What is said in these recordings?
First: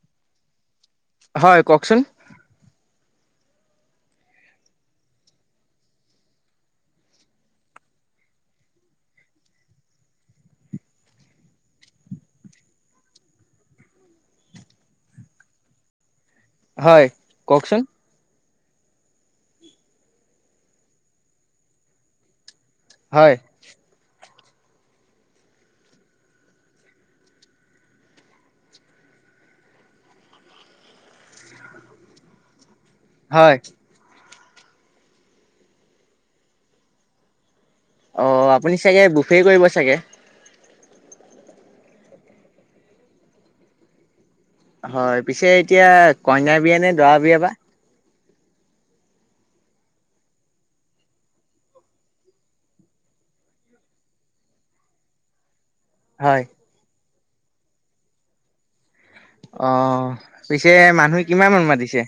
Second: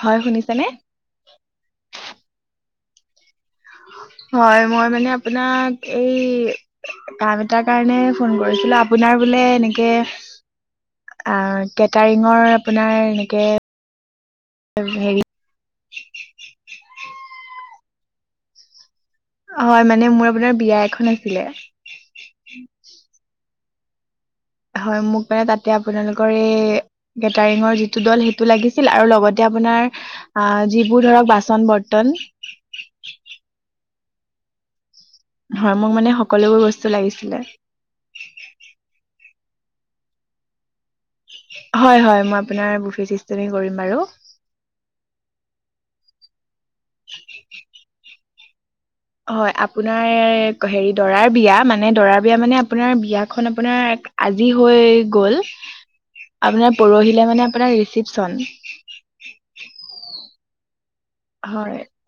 হয় শুনিছা নে? হয় কওকচোন? হয় মই মানে আপোনাক এই কাম এটাৰ কাৰণে ফোন কৰিছিলো, আপোনাৰ বোলে এনেকে আঁ কেটাৰিঙৰ আপোনাৰ এনেকে হেৰি হয়, কওকচোন? হয় মানে মোৰ আপোনাৰ বিয়া এখন আছিলে। হয়। হয় মোক মানে তাতে আপোনালোকৰ এই কেটাৰিঙৰ যিটো দল সেইটো লাগিছিল আৰু লগতে আপোনাৰ আঁহ যিবোৰ ধৰক বাচন বৰ্তন। হয়। হয় মোক মানে সকলোবোৰ বস্তু লাগিছিলে। অ আপুনি চাগে বুফে কৰিব চাগে? হয় হয়, মই আপোনাৰ বুফে চিষ্টেমে কৰিম বাৰু। হয় পিছে এতিয়া কইনাৰ বিয়া নে দৰা বিয়া বা? হয় আপোনাৰ হেৰি দৰাৰ বিয়া, মানে দৰাৰ বিয়া মানে আপোনাৰ বিয়াখন আপোনাৰ আজি হৈ গ'ল। হয়। আপোনাৰ পৰহিলে মানে আপোনাৰ ৰিচিপচন। অ পিছে মানুহ কিমানমান হয় মাতিছে?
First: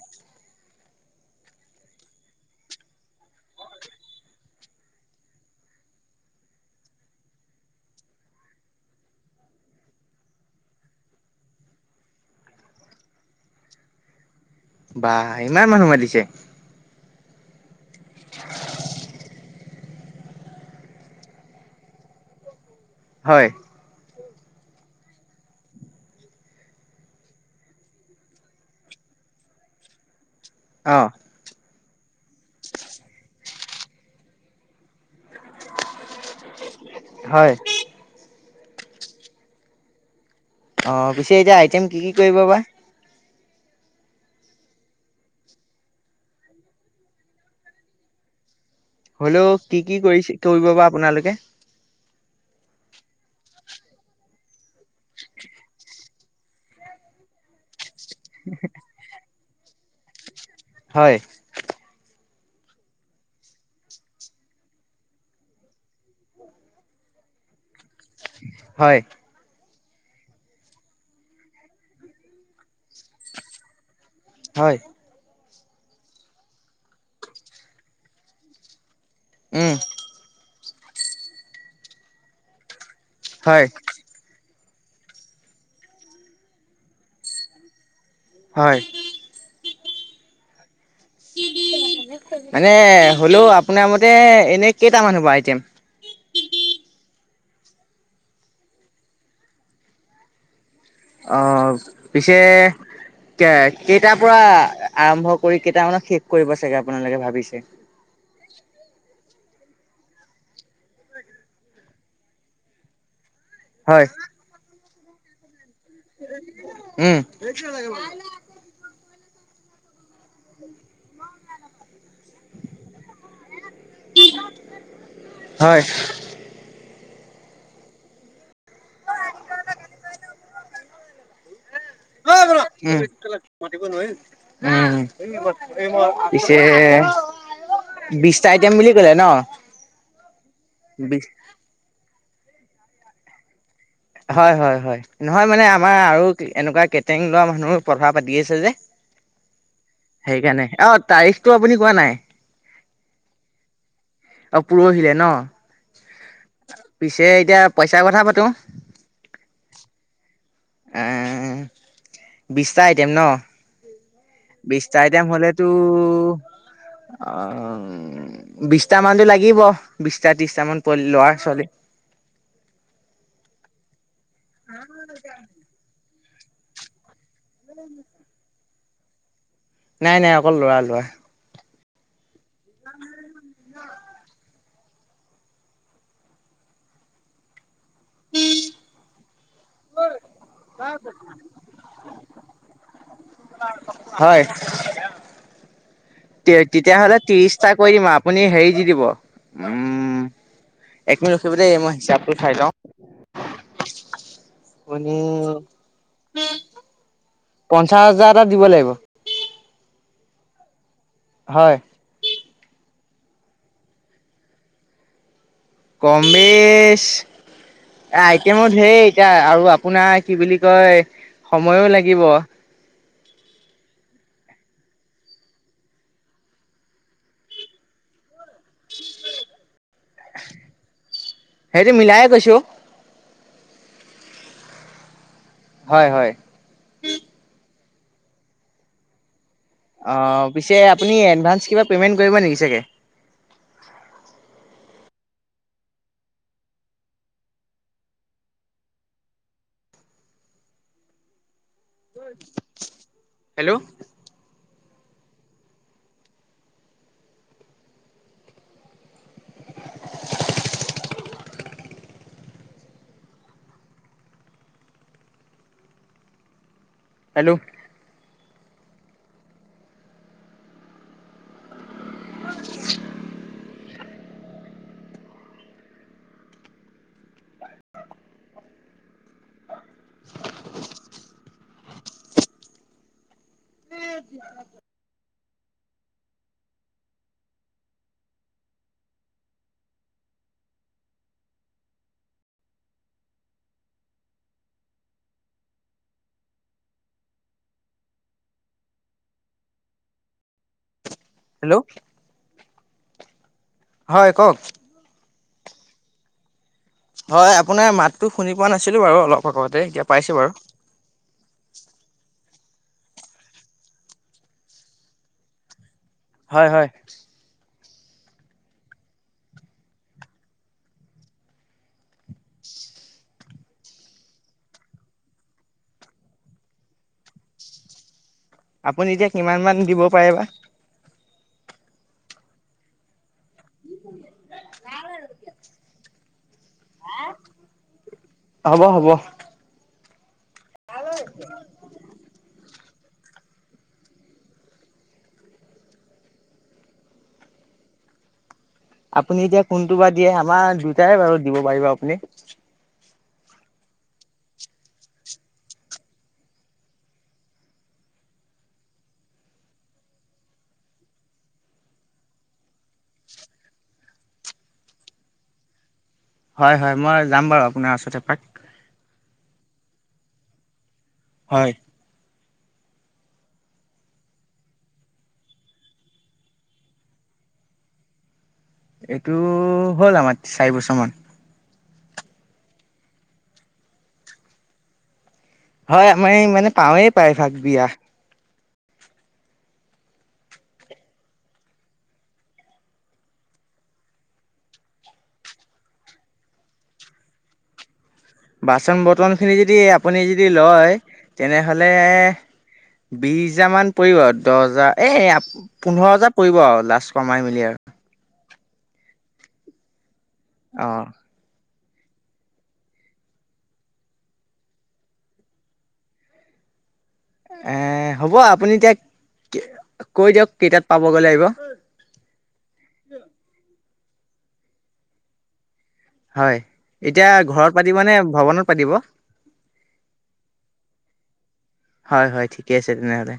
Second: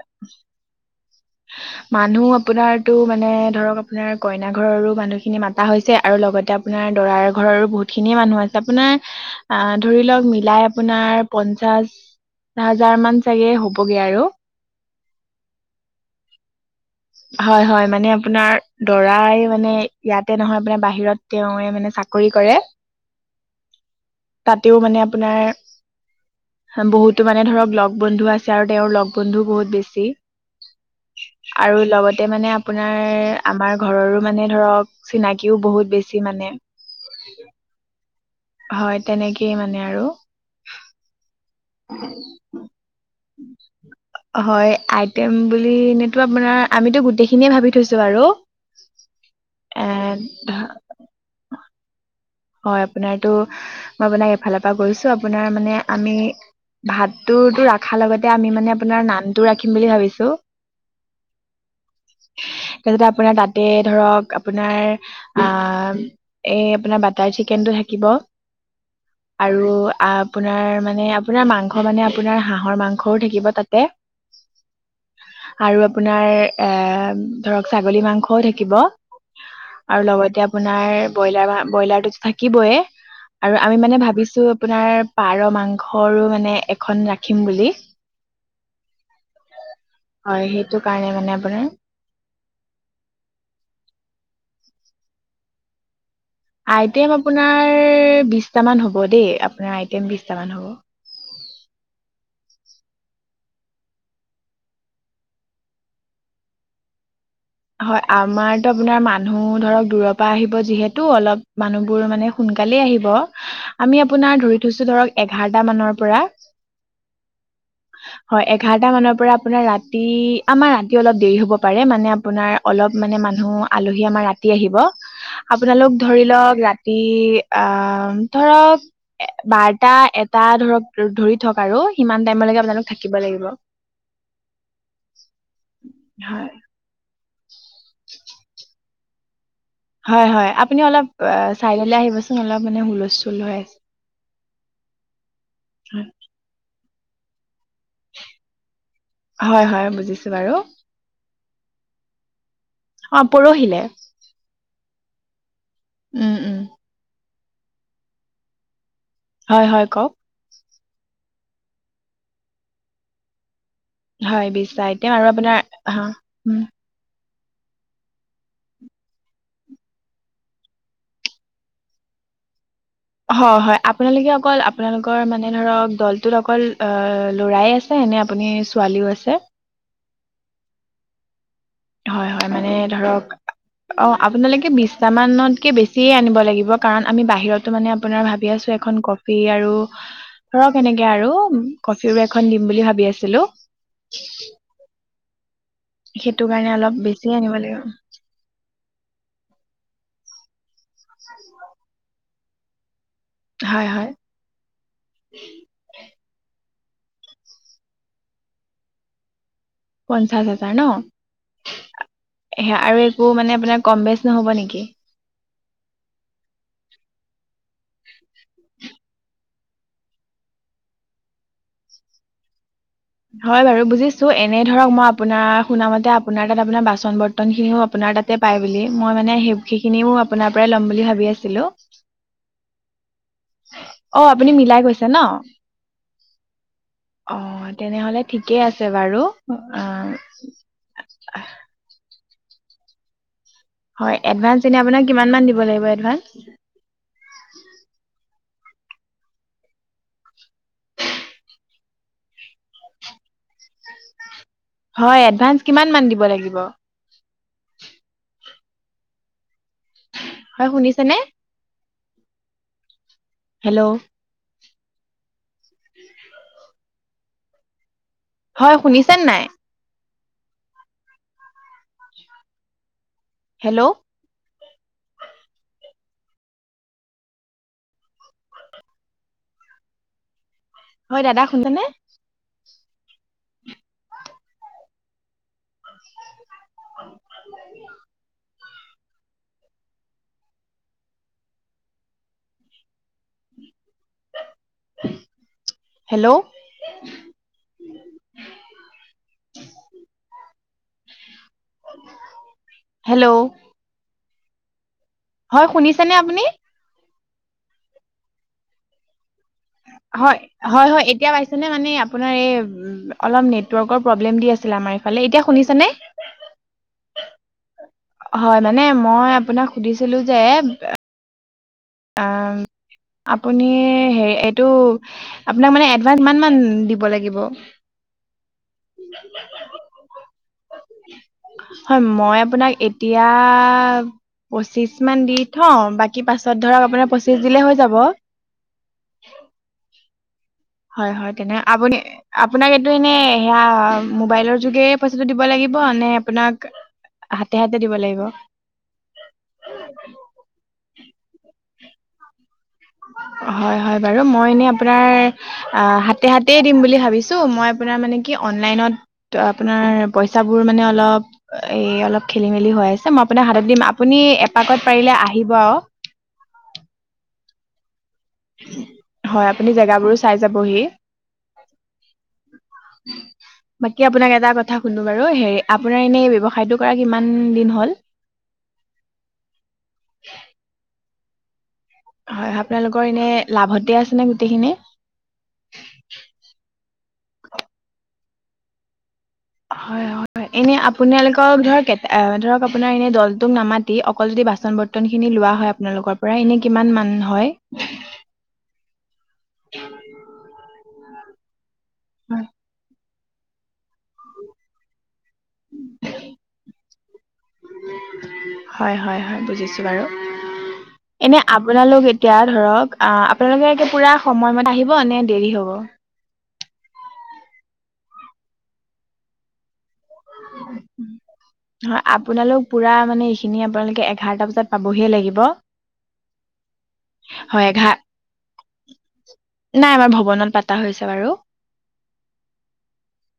মানুহ আপোনাৰতো মানে ধৰক আপোনাৰ কইনা ঘৰৰো মানুহখিনি ম তা হৈছে আৰু লগতে আপোনাৰ দৰাৰ ঘৰৰো বহুত খিনিয়ে মানুহ আছে। আপোনাৰ আ ধৰি লওক মিলাই আপোনাৰ পঞ্চাশ হাজাৰ মান চাগে হ'বগে আৰু। বাহ ইমান মানুহ মতিছে? হয় হয় মানে আপোনাৰ দৰাই মানে ইয়াতে নহয় আপোনাৰ বাহিৰত তেওঁৱে মানে চাকৰি কৰে। হয়। তাতেও মানে আপোনাৰ বহুতো মানে ধৰক লগ বন্ধু আছে আৰু তেওঁৰ লগ বন্ধুও বহুত বেছি। অঁ আৰু লগতে মানে আপোনাৰ আমাৰ ঘৰৰো মানে ধৰক চিনাকিও বহুত বেছি মানে হয়। হয় তেনেকেই মানে আৰু। অঁ পিছে এতিয়া আইটেম কি কি কৰিব বা? [inaudible] হয় আইটেম বুলি এনেতো আপোনাৰ আমিতো গোটেইখিনিয়ে ভাবি থৈছো বাৰু। হ'লেও কি এ কি কৰিছে কৰিব ধ- বা আপোনালোকে? হয় আপোনাৰটো মই আপোনাক এফালৰ পৰা কৈছো আপোনাৰ মানে আমি ভাতটো ৰা খাৰ লগতে আমি মানে আপোনাৰ নানটো ৰাখিম বুলি ভাবিছো। হয়। তাৰপাছতে আপোনাৰ তাতে ধৰক আপোনাৰ আহ এই আপোনাৰ বাটাৰ চিকেনটো থাকিব। হয় আৰু আপোনাৰ মানে আপোনাৰ মাংস মানে আপোনাৰ হাঁহৰ মাংসও থাকিব তাতে। হয়। আৰু আপোনাৰ এ ধৰক ছাগলী মাংসও থাকিব। উম' আৰু লগতে আপোনাৰ ব্ৰইলাৰ ব্ৰইলাৰটোতো থাকিবয়ে। আৰু হয় আমি মানে ভাবিছো আপোনাৰ পাৰ মাংসৰো মানে এখন ৰাখিম বুলি। হয়। হয়, সেইটো কাৰণে মানে আপোনাৰ- মানে হ'লেও আপোনাৰ মতে এনেই কেইটা মানে বা আই টেম? আইটেম আপোনাৰ বিশটামান হ'ব দেই আপোনাৰ আইটেম বিছটামান হ'ব। অঁ' পিছে- কে কেইটাৰ পৰা আৰম্ভ কৰি কেইটামানত শেষ কৰিব চাগে আপোনালোকে ভাবিছে? হয়, আমাৰতো আপোনাৰ মানুহ ধৰক দূৰৰ পৰা আহিব যিহেতু অলপ মানুহবোৰ মানে- সোনকালেই আহিব। আমি হয়, আপোনাৰ ধৰি থৈছো ধৰক এঘাৰটা মানৰ- পৰা উম' হয় এঘাৰটা মানৰ পৰা আপোনাৰ ৰাতি আমাৰ ৰাতি অলপ দেৰি হ'ব পাৰে, মানে আপ- পোনাৰ অলপ মানে মানুহ আলহী আমাৰ ৰাতি আহিব। হয়। আপোনালোক ধৰি লওঁক ৰাতি আহ ধৰক, - এ বাৰটা এটা ধৰক ধৰি থক আৰু সিমান উম, টাইমলেকে আপোনালোক থাকিব লাগিব। হয় পিছে- বিশটা আইটম বুলি ক'লে ন? হয় হয়, আপুনি অলপ বিশ অ চাইদলে আহিবচোন, অলপ মানে হুলস্থুল হৈ আছে। হয় হয় হয়, নহয় মানে আমাৰ আৰু এনেকুৱা কেটং লোৱা মানুহ- কথা পাতি আছে যে হয় হয় বুজিছো বাৰু সেইকাৰণে, অঁ' তাৰিখটো আপুনি কোৱা নাই। অঁ' প'ৰহিলে। অ' পুৰহিলে ন, উম উম পিছে এতিয়া পইচাৰ কথা পাতো। হয় হয়, কওঁক। এঁএ বিছটা আইটেম ন। হয় বিশটা বিছটা আইটেম আৰু আপোনাৰ হা হ'লেতো- উম অঁও বিছটামানটো লাগিব বিছটা ত্ৰিছটা মান প ল'ৰা ছোৱালী। হয় হয়, আপোনালোকে অকল আপোনালোকৰ মানে ধৰক দলটোত অকল- ল'ৰাই আছে, নে আপুনি ছোৱালীও আছে? নাই নাই অকল ল'ৰা ল'ৰা। হয় হয়, মানে ধৰক, - অঁ' আপোনালোকে বিছটা মানতকে বেছিয়ে আনিব লাগিব, কাৰণ আমি বাহিৰত- টো মানে আপোনাৰ ভাবি আছো এখন কপি আৰু- ধৰক, সেনেকে আৰু কফিৰো এখন দিম বুলি ভাবি আছিলো। হয়। সেইটো তে কাৰণে অলপ তেতিয়াহলে বেছি আনিব ত্ৰিছটা লাগিব কৰি দিম, আপুনি হেৰি দি দিব। উম! একমিনিট ৰখিব দেই মই হিচাপটো চাই লওঁ। হয় হয়। আপুনি পঞ্চাছ হাজাৰ এটা দিব লাগিব। পঞ্চাছ হাজাৰ ন। হয়। সে আৰু একো মানে আপোনাৰ কম বেচ নহ'ব নিকি? কম বেছ এ আইটেমো ধেৰ এতিয়া আৰু আপোনাৰ কি বুলি কয় সময়ো লাগিব। হয় বাৰু বুজিছো এনে ধৰক মই আপোনাৰ শুনা মতে আপোনাৰ তাত আপোনাৰ বাচন বৰ্তনখিনিও আপোনাৰ তাত তে পাই বুলি, মই মানে সেই সেইখিনিও আপোনাৰ পৰাই ল'ম বুলি ভাবি আছিলো। সেইটো মিলাইে কৈছো অ আপুনি মিলাই কৈছে ন? হয় হয়। অহ, তেনেহলে ঠিকেই আছে বাৰু। অ অঁ পিছে আপুনি এডভাঞ্চ কিবা পে'মেণ্ট কৰিব নেকি চাগে? হয়, এডভাঞ্চ এনে আপোনাক কিমানমান দিব লাগিব এডভাঞ্চ? হেল্ল'? হয়, এডভাঞ্চ কিমান মান দিব লাগিব? হয় শুনিছে নে? হেল্ল'? হেল্ল'? হয় শুনিছে নাই? [inaudible] হেল্ল'? [inaudible] হয় দাদা শুনছানে? উ। [unintelligible] [inaudible] হেল্ল'? হেল্ল'? হেল্ল'? হয় কওক? হয় শুনিছে নে আপুনি? হয়, আপোনাৰ মাততো শুনি পোৱা নাছিলো বাৰু অলপ আগতে এতিয়া। পাইছোঁ হয়, বাৰু। হয় হয় এতিয়া পা চিনে মানে আপোনাৰ এই অলপ নেটৱৰ্কৰ প্ৰব্লেম দি আছিলে আমাৰ এইফালে এতিয়া শুনিছে নে? হয় হয়। হয় মানে মই আপোনাক সুধিছিলো যে আ আম আপ আপুনি হে এইটো আপোনাক মানে এডভাঞ্চ কিমানমান দিব লাগিব? আপুনি এতিয়া কিমানমান দিব পাৰে বা। হয়, মই আপোনাক এতিয়া পচিছমান দি থও, বাকী পাছত ধৰক আপোনাৰ পঁচিছ দিলে হৈ যাব। হ'ব হ'ব। হয় হয় তেনে আপুনি আপোনাক এইটো এনে সেয়া মোবাইলৰ যোগে পইচাটো দিব লাগিব নে আপোনাক হাতে হাতে দিব লাগিব? আপুনি এতিয়া কোনটো বা দিয়ে আমাৰ দুয়োটাই বাৰু দিব পাৰিব আপুনি। হয় হয় বাৰু, মই এনে আপোনাৰ আ হাতে - হাতে দিম বুলি ভাবিছো, মই আপোনাৰ মানে কি অনলাইনত ত আপোনাৰ পইচাবোৰ মানে অলপ এই অলপ খেলি - মেলি হৈ আছে, মই আপোনাক হাতত দিম, আপুনি এপাকত পাৰিলে আহিব আৰু। হয় হয়, মই যাম বাৰু আপোনাৰ ওচৰত এপাক। হয় আপুনি জেগাবোৰো চাই যাবহি। হয়। বাকী আপোনাক এটা কথা শুধো বাৰু হে আপোনাৰ এনেই ব্যয়ৱসায়টো কৰা কিমান দিন হ'ল? এইটো হ'ল আমাৰ চাৰি বছৰমান। হয় আপোনালোকৰ এনে লাভতে আছে নে গোটেইখিনিে? হয় আমাৰ এই মানে পাওঁৱেই প্ৰায়ভাগ বিয়া। হয় হয় হয় এনে আপোনালোকক ধৰক ধৰক আপোনাৰ এনে দলটোক নামাতি অকল যদি বাচন বৰ্তন খিনি লোৱা হয় আপোনালোকৰ পৰা এনে কিমান মান হয়? বাচন বৰ্তনখিনি যদি আপুনি যদি লয় তেনেহ'লে হয় বিশ হাজাৰ মান পৰিব, দহ হাজাৰ এই পোন্ধৰ হাজাৰ পৰিব আৰু লাষ্ট কমাই মেলি আৰু। হয় হয় হয় বুজিছো বাৰু। অঁ। এনে আপোনালোক এতিয়া ধৰক আপোনালোকে পুৰা সময়মতে আহিব নে দেৰি হব? এ হ'ব আপুনি এতিয়া কৈ দিয়ক কেইটাত পাবগৈ লাগিব [inaudible] হয় আপোনালোক পুৰা মানে এইখিনি আপোনালোকে এঘাৰটা বজাত পাবহি লাগিব। হয় এতিয়া হয় ঘৰত এঘাৰ পাতিব নে ভৱনত পাতিব? নাই আমাৰ ভৱনত পাতা হৈছে বাৰু। হয় হয় ঠিকে আছে তেনেহ'লে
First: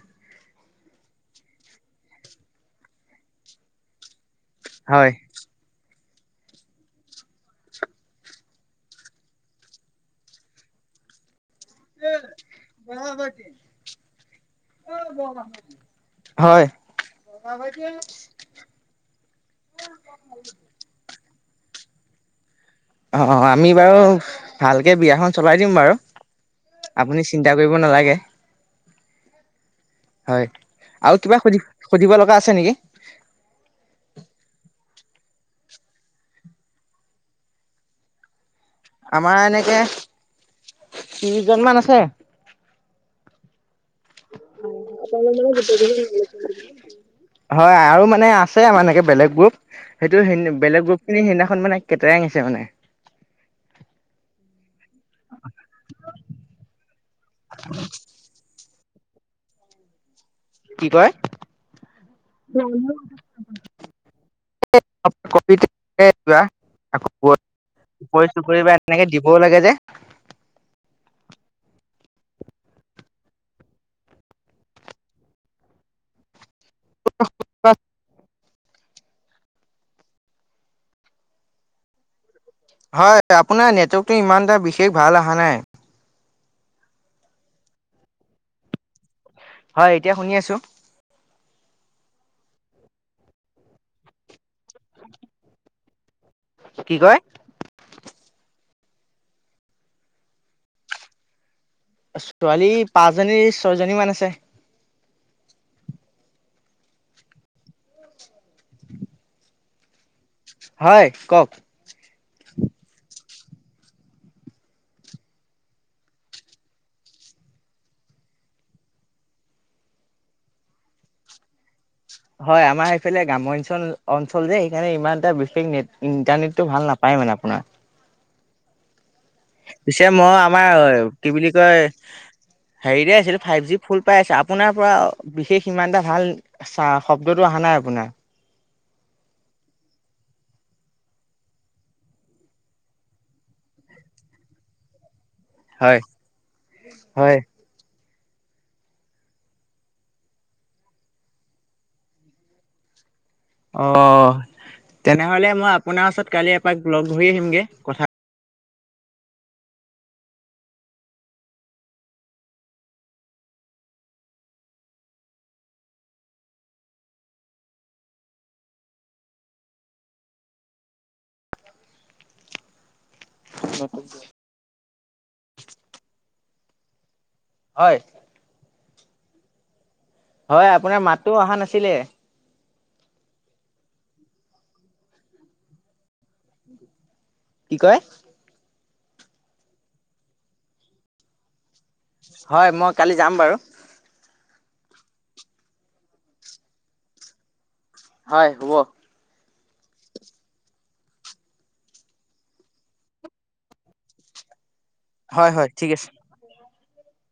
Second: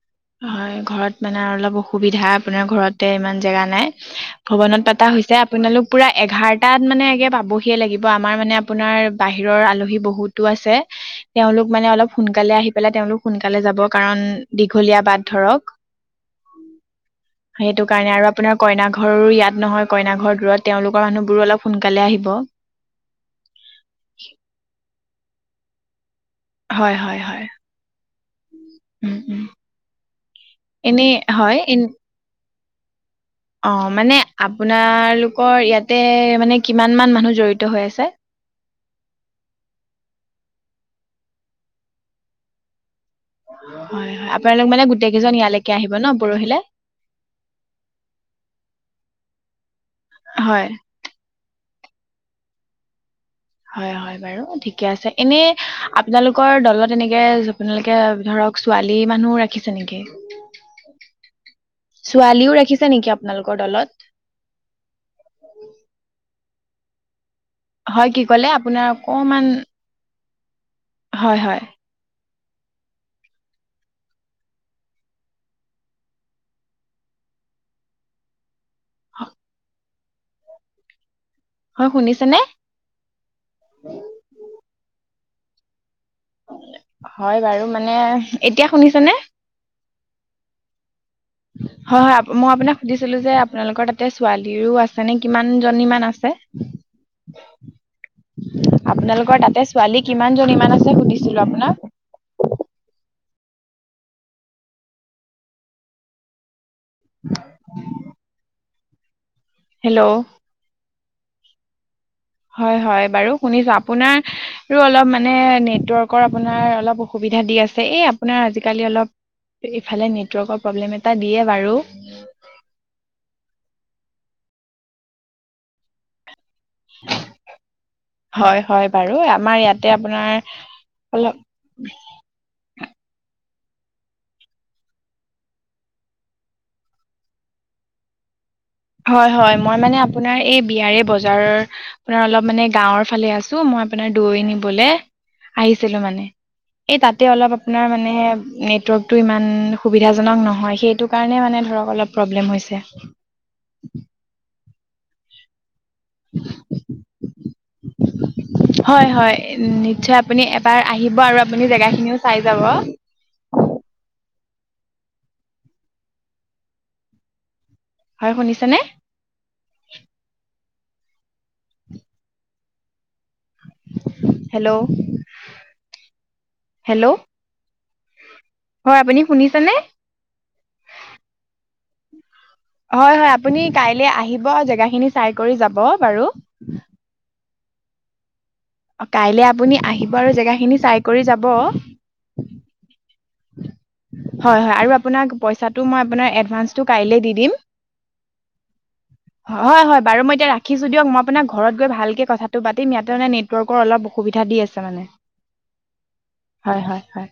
হয় ঘৰত মানে অলপ অসুবিধা আপোনাৰ ঘৰতে ইমান জেগা নাই। ভৱনত পতা হয় হৈছে আপোনালোক পুৰা এঘাৰটাত মানে আগে পাবহিয়ে লাগিব আমাৰ মানে আপোনাৰ বাহিৰৰ আলহী বহুতো আছে। তেওঁলোক মানে অলপ সোনকালে আহি পেলাই তেওঁলোক সোনকালে যাব কাৰণ দীঘলীয়া বাট ধৰক। হয়। সেইটো কাৰণে আৰু আপোনাৰ কইনা ঘৰৰো ইয়াত নহয় কইনা ঘৰ দূৰত। তেওঁলোকৰ মানুহবোৰো অলপ সোনকালে আহিব। অ আমি বাৰু ভালকে বিয়াখন চলাই দিম বাৰু হয় হয় আপুনি হয় চিন্তা কৰি ব নালাগে। উম উম হয়, এনেই আৰু কিবা হয় সুধি এ সুধিব লগা আছে নেকি? অ মানে আপোনালোকৰ ইয়াতে মানে কিমান মান মানুহ জড়িত হৈ আছে? আমাৰ এনেকে ত্ৰিশ জন মান আছে। হয় হয়, আপোনালোক মানে গোটেই কেইজন ইয়ালৈকে আহিব ন পৰহিলে? হয় আৰু মানে আছে আমাৰ এনেকে বেলেগ গ্ৰুপ সেইটো হয় বেলেগ গ্ৰুপ খিনি সেইদিনাখন মানে কেটেৰাং আছে মানে। হয় হয় বাৰু ঠিকে আছে। এনে আপোনালোকৰ দলত এনেকে আপোনালোকে ধৰক ছোৱালী মানুহও ৰাখিছে নেকি? কি কয় ছোৱালীও ৰাখিছে নেকি আপোনালোকৰ দলত? [unintelligible] পকৰি হয় কি ক'লে চকৰি বা আপোনাৰ এনেকে দিবও অকমান লাগে যে। হয় হয়। [unintelligible] [inaudible] হয় শুনিছে নে? হয় আপোনাৰ নেটৱৰ্কটো ইমান এটা বিশেষ ভাল অহা নাই। হয় বাৰু মানে, এতিয়া শুনিছে নে? হয় এতিয়া শুনি আছো। হয় হয় মই আপোনাক সুধিছিলো যে আপোনালোকৰ তাতে ছোৱালীৰো আছে নে কিমান জনীমান আছে। কি কয়। আপোনালোকৰ তাতে ছোৱালী কিমান জনী মান আছে সুধিছিলো আপোনাক। ছোৱালী পাঁচজনী ছয়জনীমান আছে। [inaudible] হেল্ল হয় কওক। হয় হয় বাৰু শুনিছো আপোনাৰো অলপ মানে নেটৱৰ্কৰ আপোনাৰ অলপ অসুবিধা দি আছে। এই আপোনাৰ আজিকালি অলপ ইফালে নেটৱৰ্কৰ প্ৰব্লেম এটা দিয়ে বাৰু। হয় আমাৰ এইফালে গ্ৰাম্যঞ্চল অঞ্চল যে সেইকাৰণে ইমান এটা বিশেষ নেট ইণ্টাৰনেটটো ভাল নাপায় মানে আপোনাৰ। হয় হয় বাৰু আমাৰ ইয়াত। পিছে মই আমাৰ কি বুলি কয়। হেৰিতে আছিলো ফাইভ জি ফুল পাই আছে আপোনাৰ পৰা বিশেষ ইমান এটা ভাল চা শব্দটো অহা নাই আপোনাৰ। হয় হয় মই মানে আপোনাৰ এই বিয়াৰে বজাৰ আপোনাৰ অলপ মানে গাঁওৰ ফালে আছো মই আপোনাৰ দৈ নিবলে। হয় আহিছিলো মানে এই তাতে হয়। অলপ। আপোনাৰ মানে সেই নেটৱৰ্কটো ইমান সুবিধাজনক নহয় সেইটো কাৰণে মানে ধৰক অলপ। প্ৰব্লেম হৈছে। অ তেনেহলে মই আপোনাৰ ওচৰত কালি এপাক লগ ধৰি আহিমগে কথা। হয় হয় নিশ্চয় আপুনি এবাৰ আহিব আৰু আপুনি জেগা খিনিও চাই যাব। হয় শুনিছে নে। নকৰি হেল্ল হেল্ল হয়। হয় আপুনি শুনিছেনে। হয় আপোনাৰ মাততো অহা নাছিলে। হয় হয় আপুনি কাইলে আহিব জেগাখিনি চাই কৰি যাব বাৰু। কি কয়। কাইলে আপুনি আহিব আৰু জেগাখিনি চাই কৰি যাব। হয় মই কালি যাম বাৰু। হয় হয় আৰু আপোনাক পইচাটো মই আপোনাৰ এডভান্সটো কাইলে দি দিম। হয় হব। হয় হয় বাৰু মই এতিয়া ৰাখিছো দিয়ক মই আপোনাক ঘৰত গৈ ভালকে কথাটো পাতিম ইয়াতে মানে নেটৱৰ্কৰ অলপ অসুবিধা দি আছে। বুজিছা নে নাই হয় হয় ঠিক আছে। হয় হয় হয়।